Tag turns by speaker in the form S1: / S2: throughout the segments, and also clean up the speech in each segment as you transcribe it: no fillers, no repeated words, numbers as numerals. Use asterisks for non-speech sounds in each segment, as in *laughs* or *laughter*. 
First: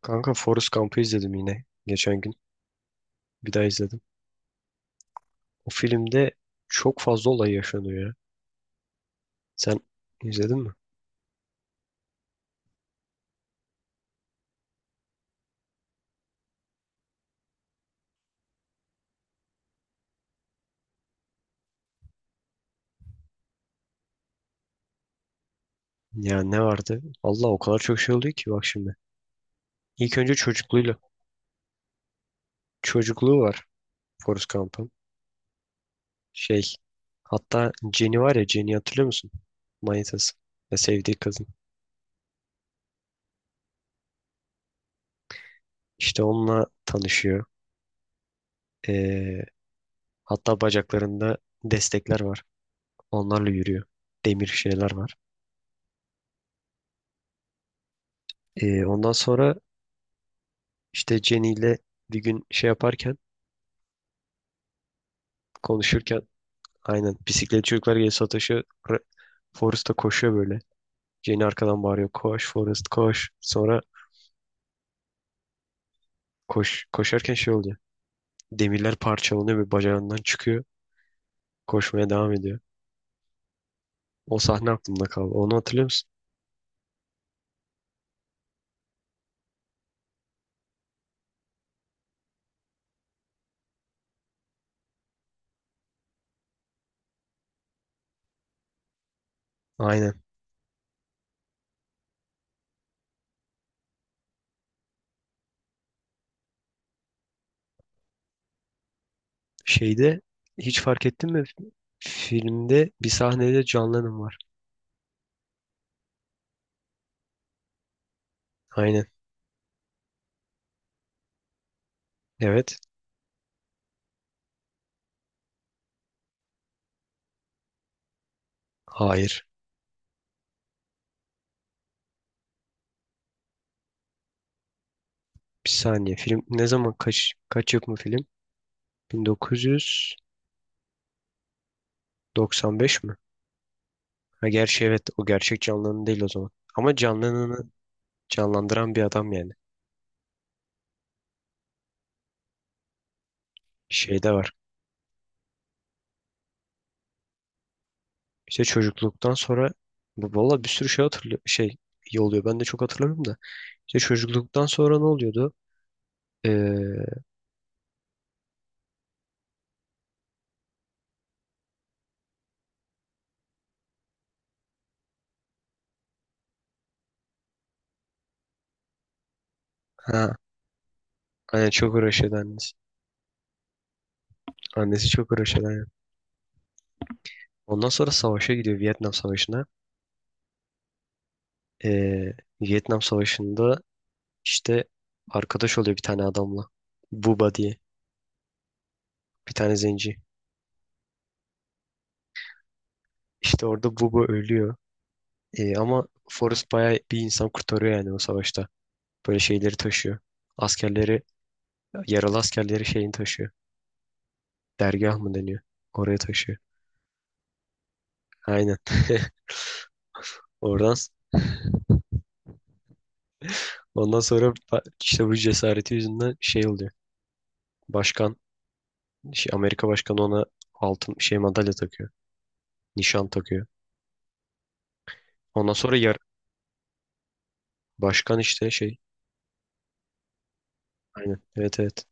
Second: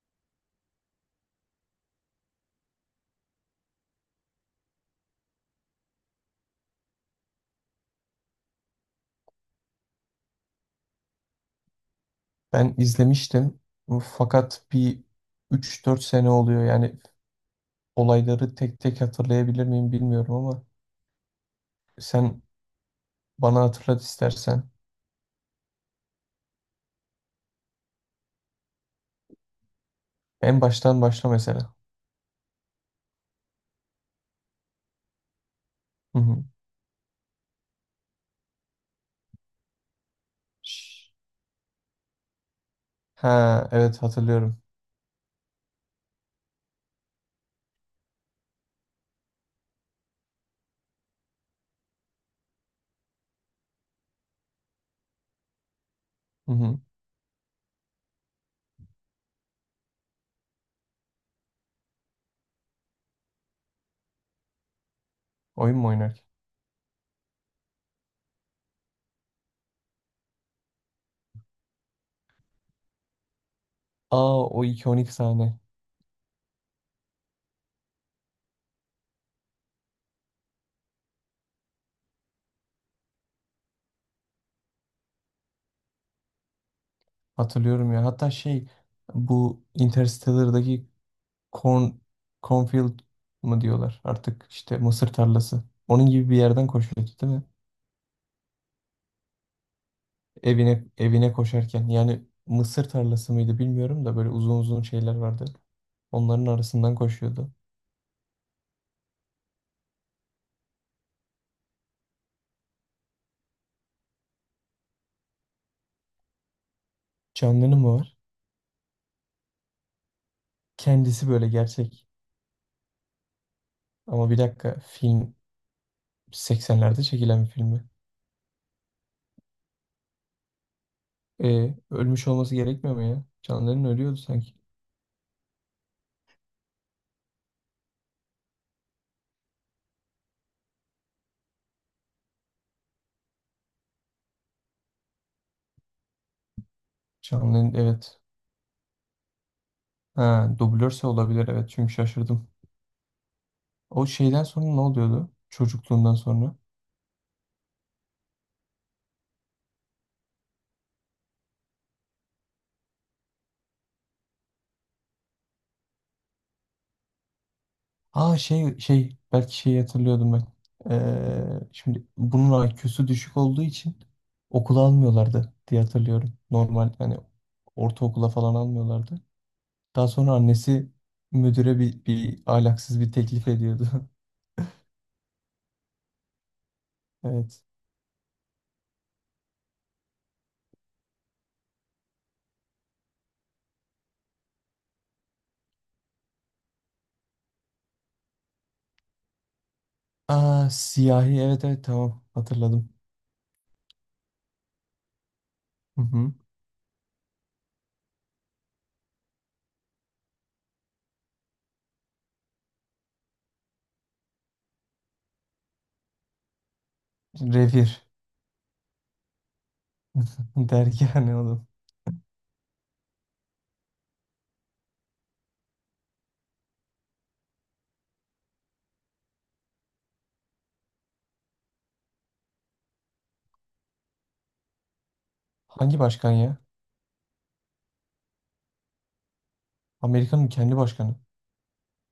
S1: Kanka Forrest Gump'ı izledim yine geçen gün. Bir daha izledim. O filmde çok fazla olay yaşanıyor ya. Sen izledin mi?
S2: Ben izlemiştim fakat bir üç dört sene oluyor yani olayları tek tek hatırlayabilir miyim bilmiyorum ama sen bana hatırlat istersen.
S1: Ya ne vardı? Allah o kadar çok şey oluyor ki bak şimdi. İlk önce
S2: En
S1: çocukluğuyla.
S2: baştan başla mesela.
S1: Çocukluğu var Forrest Gump'ın.
S2: Hı hı.
S1: Şey, hatta Jenny var ya, Jenny hatırlıyor musun? Manitası. Ya,
S2: Şş.
S1: sevdiği kadın.
S2: Ha, evet hatırlıyorum.
S1: İşte onunla tanışıyor. Ee, hatta bacaklarında destekler var. Onlarla yürüyor. Demir şeyler var.
S2: Hı hı.
S1: Ondan sonra İşte Jenny ile bir gün şey yaparken,
S2: Oyun mu
S1: konuşurken,
S2: oynarken?
S1: aynen, bisiklet çocuklar geliyor Satoshi, ra- Forrest koşuyor böyle. Jenny arkadan bağırıyor, koş Forrest koş. Sonra
S2: Aa, o 2-12 sahne.
S1: koşarken şey oluyor. Demirler parçalanıyor ve bacağından çıkıyor. Koşmaya devam ediyor. O sahne aklımda kaldı. Onu hatırlıyor musun?
S2: Hatırlıyorum ya. Hatta şey, bu Interstellar'daki corn, cornfield mı diyorlar artık, işte mısır tarlası. Onun gibi bir yerden koşuyordu, değil mi?
S1: Aynen.
S2: Evine evine koşarken yani mısır tarlası mıydı bilmiyorum da böyle uzun uzun şeyler vardı. Onların arasından koşuyordu.
S1: Şeyde hiç fark ettin mi? Filmde bir sahnede John Lennon var.
S2: Canlı'nın mı var?
S1: Aynen.
S2: Kendisi böyle gerçek.
S1: Evet.
S2: Ama bir dakika, film 80'lerde çekilen bir filmi.
S1: Hayır.
S2: E, ölmüş olması gerekmiyor mu ya? Canlı'nın ölüyordu sanki.
S1: Bir saniye. Film ne zaman, kaç yapımı film? 1900 95 mi? Ha gerçi evet, o gerçek canlının değil o zaman. Ama canlılığını
S2: Canlı'nın, evet.
S1: canlandıran bir adam yani.
S2: Ha, dublörse olabilir, evet, çünkü şaşırdım. O
S1: Şeyde
S2: şeyden
S1: var.
S2: sonra ne oluyordu? Çocukluğundan sonra.
S1: İşte çocukluktan sonra valla bir sürü şey hatırlıyor, şey iyi oluyor. Ben de çok hatırlamıyorum da. İşte çocukluktan sonra ne oluyordu? Ee,
S2: Aa, şey belki şeyi hatırlıyordum ben. Şimdi bunun IQ'su düşük olduğu için okula almıyorlardı diye hatırlıyorum. Normal hani ortaokula falan almıyorlardı. Daha
S1: ha
S2: sonra annesi
S1: aynen,
S2: müdüre
S1: çok
S2: bir,
S1: uğraşıyordu
S2: bir
S1: annesi.
S2: ahlaksız bir teklif ediyordu. *laughs*
S1: Annesi çok uğraşıyordu, aynen.
S2: Evet.
S1: Ondan sonra savaşa gidiyor, Vietnam Savaşı'na. Ee, Vietnam Savaşı'nda işte arkadaş oluyor bir tane adamla. Buba diye. Bir tane zenci.
S2: Aa, siyahi, evet evet, tamam, hatırladım.
S1: İşte orada Buba ölüyor.
S2: Hı
S1: Ama
S2: hı.
S1: Forrest bayağı bir insan kurtarıyor yani o savaşta. Böyle şeyleri taşıyor. Askerleri, yaralı askerleri, şeyini taşıyor. Dergah mı deniyor? Oraya taşıyor.
S2: Revir.
S1: Aynen. *laughs*
S2: *laughs*
S1: Oradan,
S2: Dergi ne oğlum?
S1: ondan sonra işte bu cesareti yüzünden şey oluyor. Başkan, şey, Amerika başkanı ona altın şey, madalya takıyor. Nişan takıyor. Ondan sonra
S2: Hangi başkan ya?
S1: başkan işte, şey.
S2: Amerika'nın kendi başkanı.
S1: Aynen. Evet, evet.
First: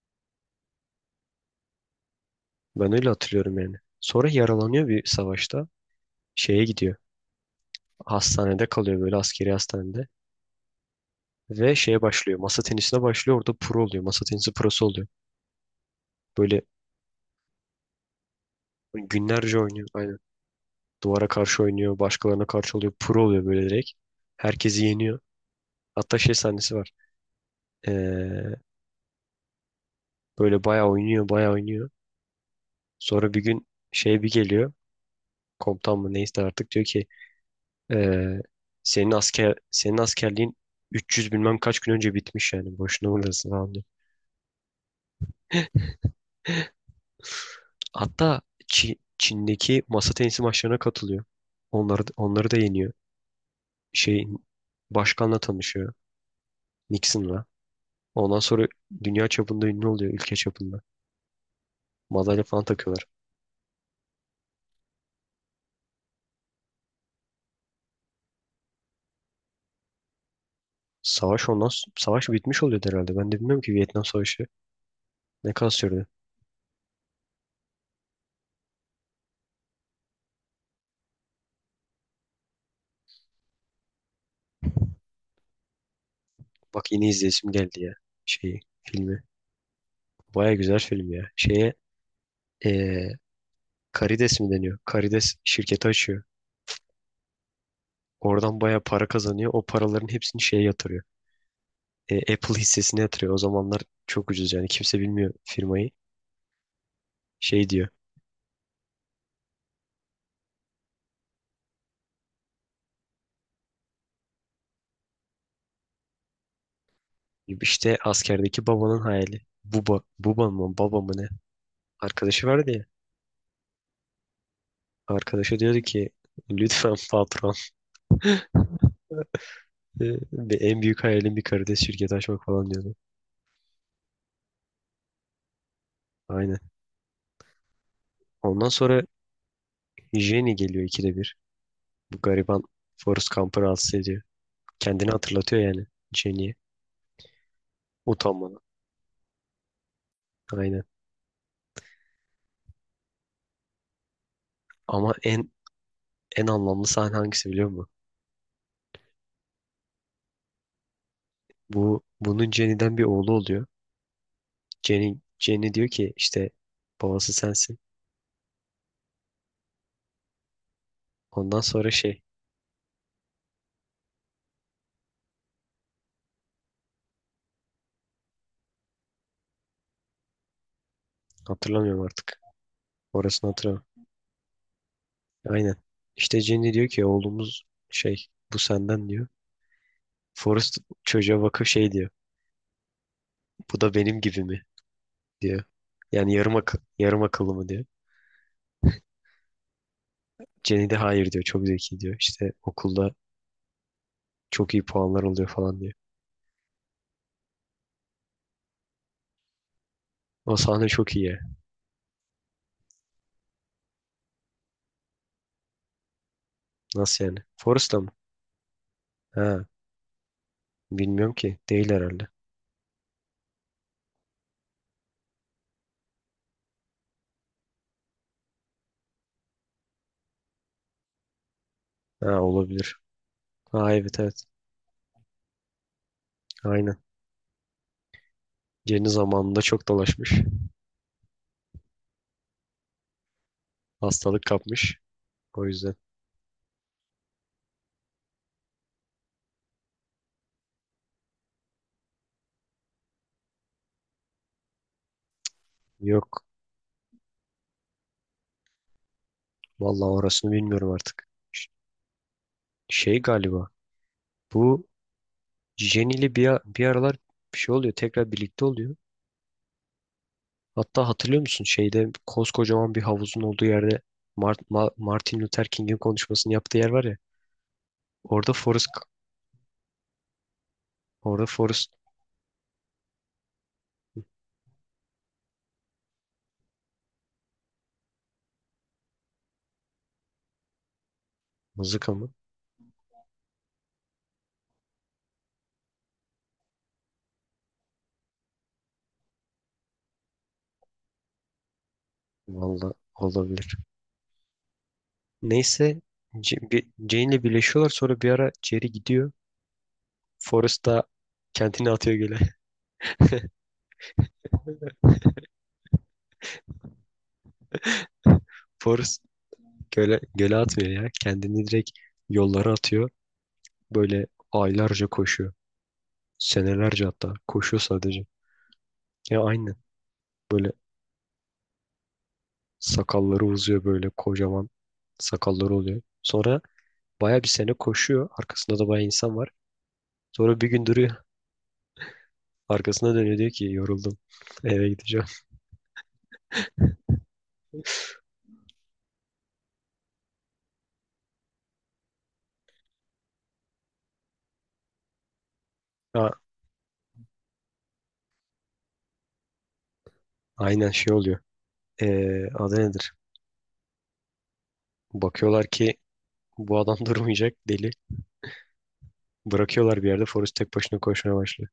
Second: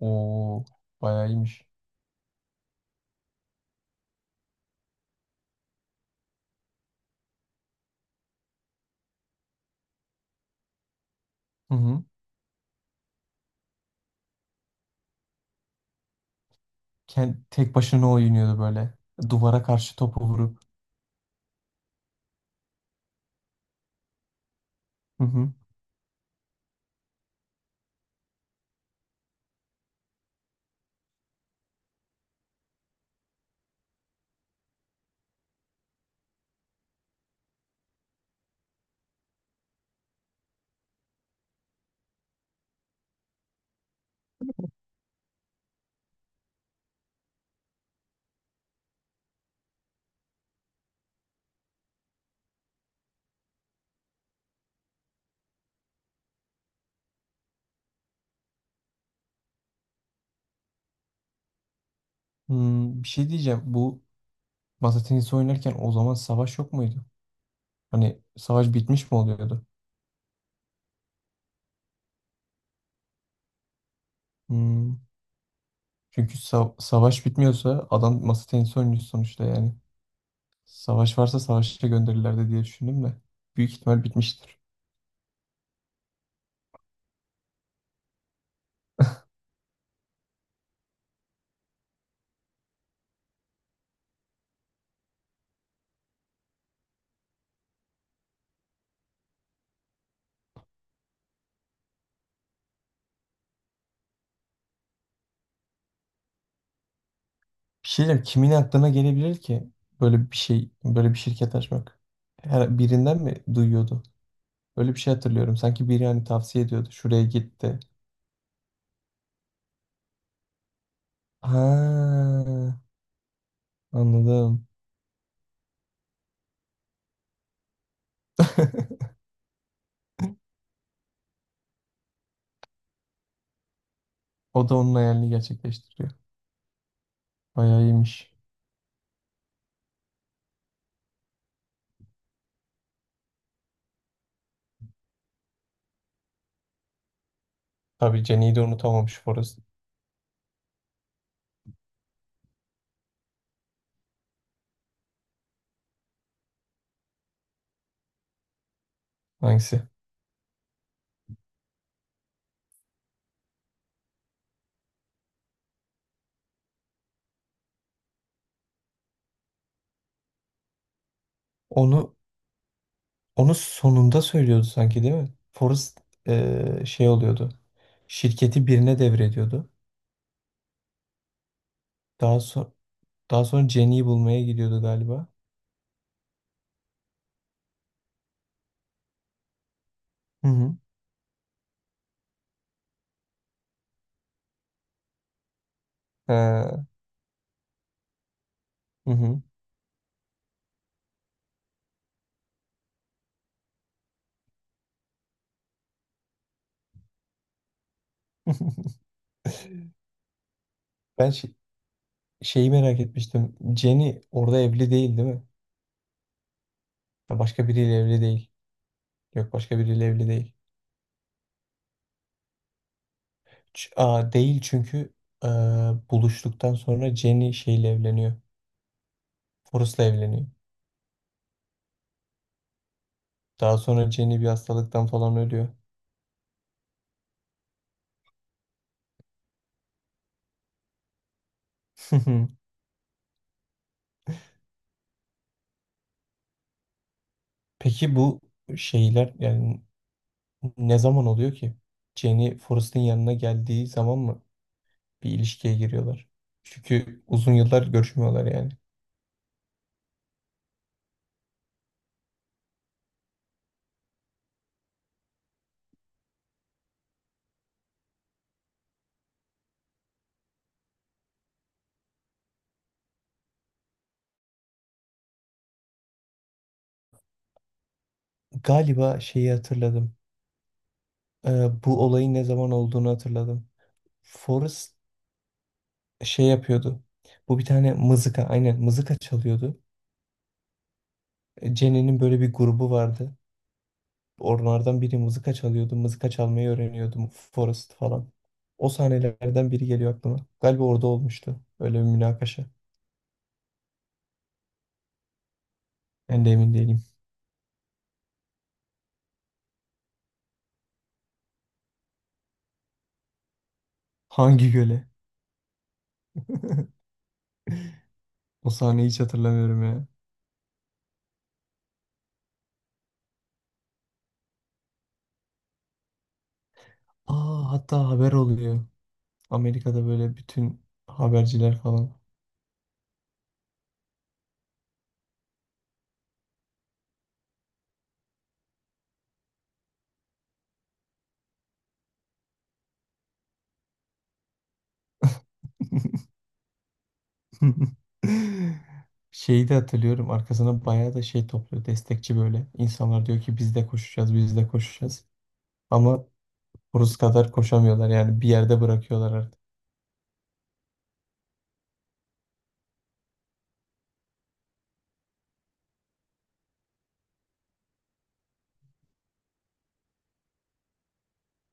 S2: Oo, bayağı iyiymiş.
S1: Ben öyle hatırlıyorum yani. Sonra yaralanıyor bir savaşta. Şeye gidiyor. Hastanede kalıyor böyle, askeri hastanede. Ve
S2: Hı
S1: şeye
S2: hı.
S1: başlıyor. Masa tenisine başlıyor. Orada pro oluyor. Masa tenisi prosu oluyor. Böyle
S2: Kend- tek başına oynuyordu böyle.
S1: günlerce
S2: Duvara
S1: oynuyor.
S2: karşı
S1: Aynen.
S2: topu vurup.
S1: Duvara karşı oynuyor. Başkalarına karşı oluyor. Pro oluyor böyle direkt. Herkesi yeniyor.
S2: Hı hı.
S1: Hatta şey sahnesi var. Ee, böyle bayağı oynuyor. Bayağı oynuyor. Sonra bir gün şey bir geliyor. Komutan mı neyse artık, diyor ki ee, senin askerliğin 300 bilmem kaç gün önce bitmiş yani. Boşuna uğraşsın falan diyor. Hatta Çin'deki masa tenisi maçlarına katılıyor. Onları da yeniyor. Şeyin, başkanla tanışıyor. Nixon'la. Ondan sonra dünya çapında ünlü oluyor, ülke çapında. Madalya falan
S2: Hmm,
S1: takıyorlar.
S2: bir şey diyeceğim. Bu masa tenisi oynarken o zaman savaş yok muydu? Hani savaş bitmiş mi oluyordu?
S1: Savaş, savaş bitmiş oluyor herhalde. Ben de bilmiyorum ki, Vietnam Savaşı
S2: Hmm.
S1: ne kadar sürdü.
S2: Çünkü savaş bitmiyorsa adam masa tenisi oynuyor sonuçta yani. Savaş varsa savaşa gönderirlerdi diye düşündüm de. Büyük ihtimal bitmiştir.
S1: Bak yine izleyesim geldi ya şeyi, filmi. Baya güzel film ya. Şeye, eee karides mi deniyor? Karides şirketi açıyor. Oradan baya para kazanıyor. O paraların hepsini şeye yatırıyor. Apple hissesine yatırıyor. O zamanlar çok ucuz yani, kimse bilmiyor firmayı. Şey diyor.
S2: Bir şey diyeceğim. Kimin aklına gelebilir ki böyle bir şey, böyle bir şirket açmak? Her birinden mi duyuyordu? Öyle bir şey hatırlıyorum. Sanki biri hani tavsiye ediyordu. Şuraya gitti.
S1: İşte askerdeki babanın hayali. Buba, buba mı, baba mı, ne?
S2: Ha,
S1: Arkadaşı vardı ya.
S2: anladım.
S1: Arkadaşı diyordu ki lütfen patron.
S2: *laughs*
S1: *laughs* Ve en büyük hayalim bir karides şirketi açmak falan diyordu.
S2: O da onun hayalini gerçekleştiriyor.
S1: Aynen.
S2: Bayağı iyiymiş.
S1: Ondan sonra Jenny geliyor ikide bir. Bu gariban Forrest Gump'ı rahatsız ediyor. Kendini hatırlatıyor yani Jenny'ye.
S2: Tabii Jenny'i
S1: Utanmadan.
S2: de unutamamış Forrest.
S1: Aynen. Ama en anlamlı sahne hangisi biliyor musun?
S2: Hangisi?
S1: Bunun Jenny'den bir oğlu oluyor. Jenny diyor ki işte, babası sensin. Ondan sonra
S2: Onu
S1: şey,
S2: onu sonunda söylüyordu sanki, değil mi? Forrest şey oluyordu. Şirketi birine devrediyordu.
S1: hatırlamıyorum artık.
S2: Daha sonra daha
S1: Orasını
S2: sonra
S1: hatırlamıyorum.
S2: Jenny'i bulmaya gidiyordu galiba.
S1: Aynen. İşte Jenny diyor ki oğlumuz şey, bu senden diyor.
S2: Hı hı.
S1: Forrest çocuğa bakıp şey diyor. Bu da benim gibi mi diyor. Yani
S2: Ha,
S1: yarım akıllı mı diyor.
S2: hı hı.
S1: Jenny de hayır diyor. Çok zeki diyor. İşte okulda çok iyi puanlar oluyor falan diyor.
S2: *laughs*
S1: O sahne çok iyi
S2: Ben
S1: ya.
S2: şeyi merak etmiştim. Jenny orada evli, değil değil mi?
S1: Nasıl yani?
S2: Ha, başka
S1: Forrest
S2: biriyle
S1: mı?
S2: evli değil. Yok,
S1: Ha,
S2: başka biriyle evli değil.
S1: bilmiyorum ki. Değil herhalde.
S2: Aa, değil, çünkü e, buluştuktan sonra Jenny şeyle evleniyor. Forrest'la evleniyor.
S1: Ha, olabilir.
S2: Daha
S1: Ha,
S2: sonra
S1: evet,
S2: Jenny
S1: evet.
S2: bir hastalıktan falan ölüyor.
S1: Aynen. Jenny zamanında çok dolaşmış.
S2: *laughs*
S1: Hastalık kapmış. O yüzden.
S2: Peki bu şeyler yani ne zaman oluyor ki? Jenny Forrest'ın yanına geldiği zaman mı bir ilişkiye giriyorlar?
S1: Yok.
S2: Çünkü uzun yıllar görüşmüyorlar yani.
S1: Vallahi orasını bilmiyorum artık. Şey galiba. Bu Jenny ile bir aralar bir şey oluyor. Tekrar birlikte oluyor. Hatta hatırlıyor musun şeyde, koskocaman bir havuzun olduğu yerde, Martin Luther King'in konuşmasını yaptığı yer var ya. Orada Forrest
S2: Galiba şeyi hatırladım.
S1: orada Forrest
S2: Bu olayın ne zaman olduğunu hatırladım. Forrest şey yapıyordu. Bu bir tane mızıka, aynen mızıka çalıyordu. E,
S1: mızıka
S2: Jenny'nin
S1: mı?
S2: böyle bir grubu vardı. Onlardan biri mızıka çalıyordu. Mızıka çalmayı öğreniyordu Forrest falan. O sahnelerden biri geliyor aklıma. Galiba orada olmuştu. Öyle bir münakaşa.
S1: Vallahi olabilir. Neyse
S2: Ben de emin değilim.
S1: Jane ile birleşiyorlar, sonra bir ara Jerry gidiyor. Forrest da kendini atıyor göle.
S2: Hangi göle? *laughs* O
S1: *laughs*
S2: sahneyi hiç
S1: Forrest
S2: hatırlamıyorum ya.
S1: göle atmıyor ya. Kendini direkt yollara atıyor. Böyle aylarca koşuyor. Senelerce hatta,
S2: Aa,
S1: koşuyor
S2: hatta
S1: sadece.
S2: haber oluyor.
S1: Ya aynen.
S2: Amerika'da böyle
S1: Böyle
S2: bütün haberciler falan.
S1: sakalları uzuyor, böyle kocaman sakalları oluyor. Sonra baya bir sene koşuyor. Arkasında da baya insan var. Sonra bir gün duruyor. Arkasına dönüyor, diyor ki yoruldum. *laughs* Eve gideceğim.
S2: *laughs* *laughs* Şeyi de hatırlıyorum. Arkasına bayağı da şey topluyor. Destekçi böyle. İnsanlar diyor ki biz de koşacağız, biz de koşacağız. Ama
S1: Ha,
S2: Rus kadar koşamıyorlar. Yani bir yerde bırakıyorlar
S1: aynen şey oluyor. Adı nedir? Bakıyorlar ki bu adam *laughs* durmayacak, deli. Bırakıyorlar bir yerde. Forrest tek başına koşmaya başlıyor.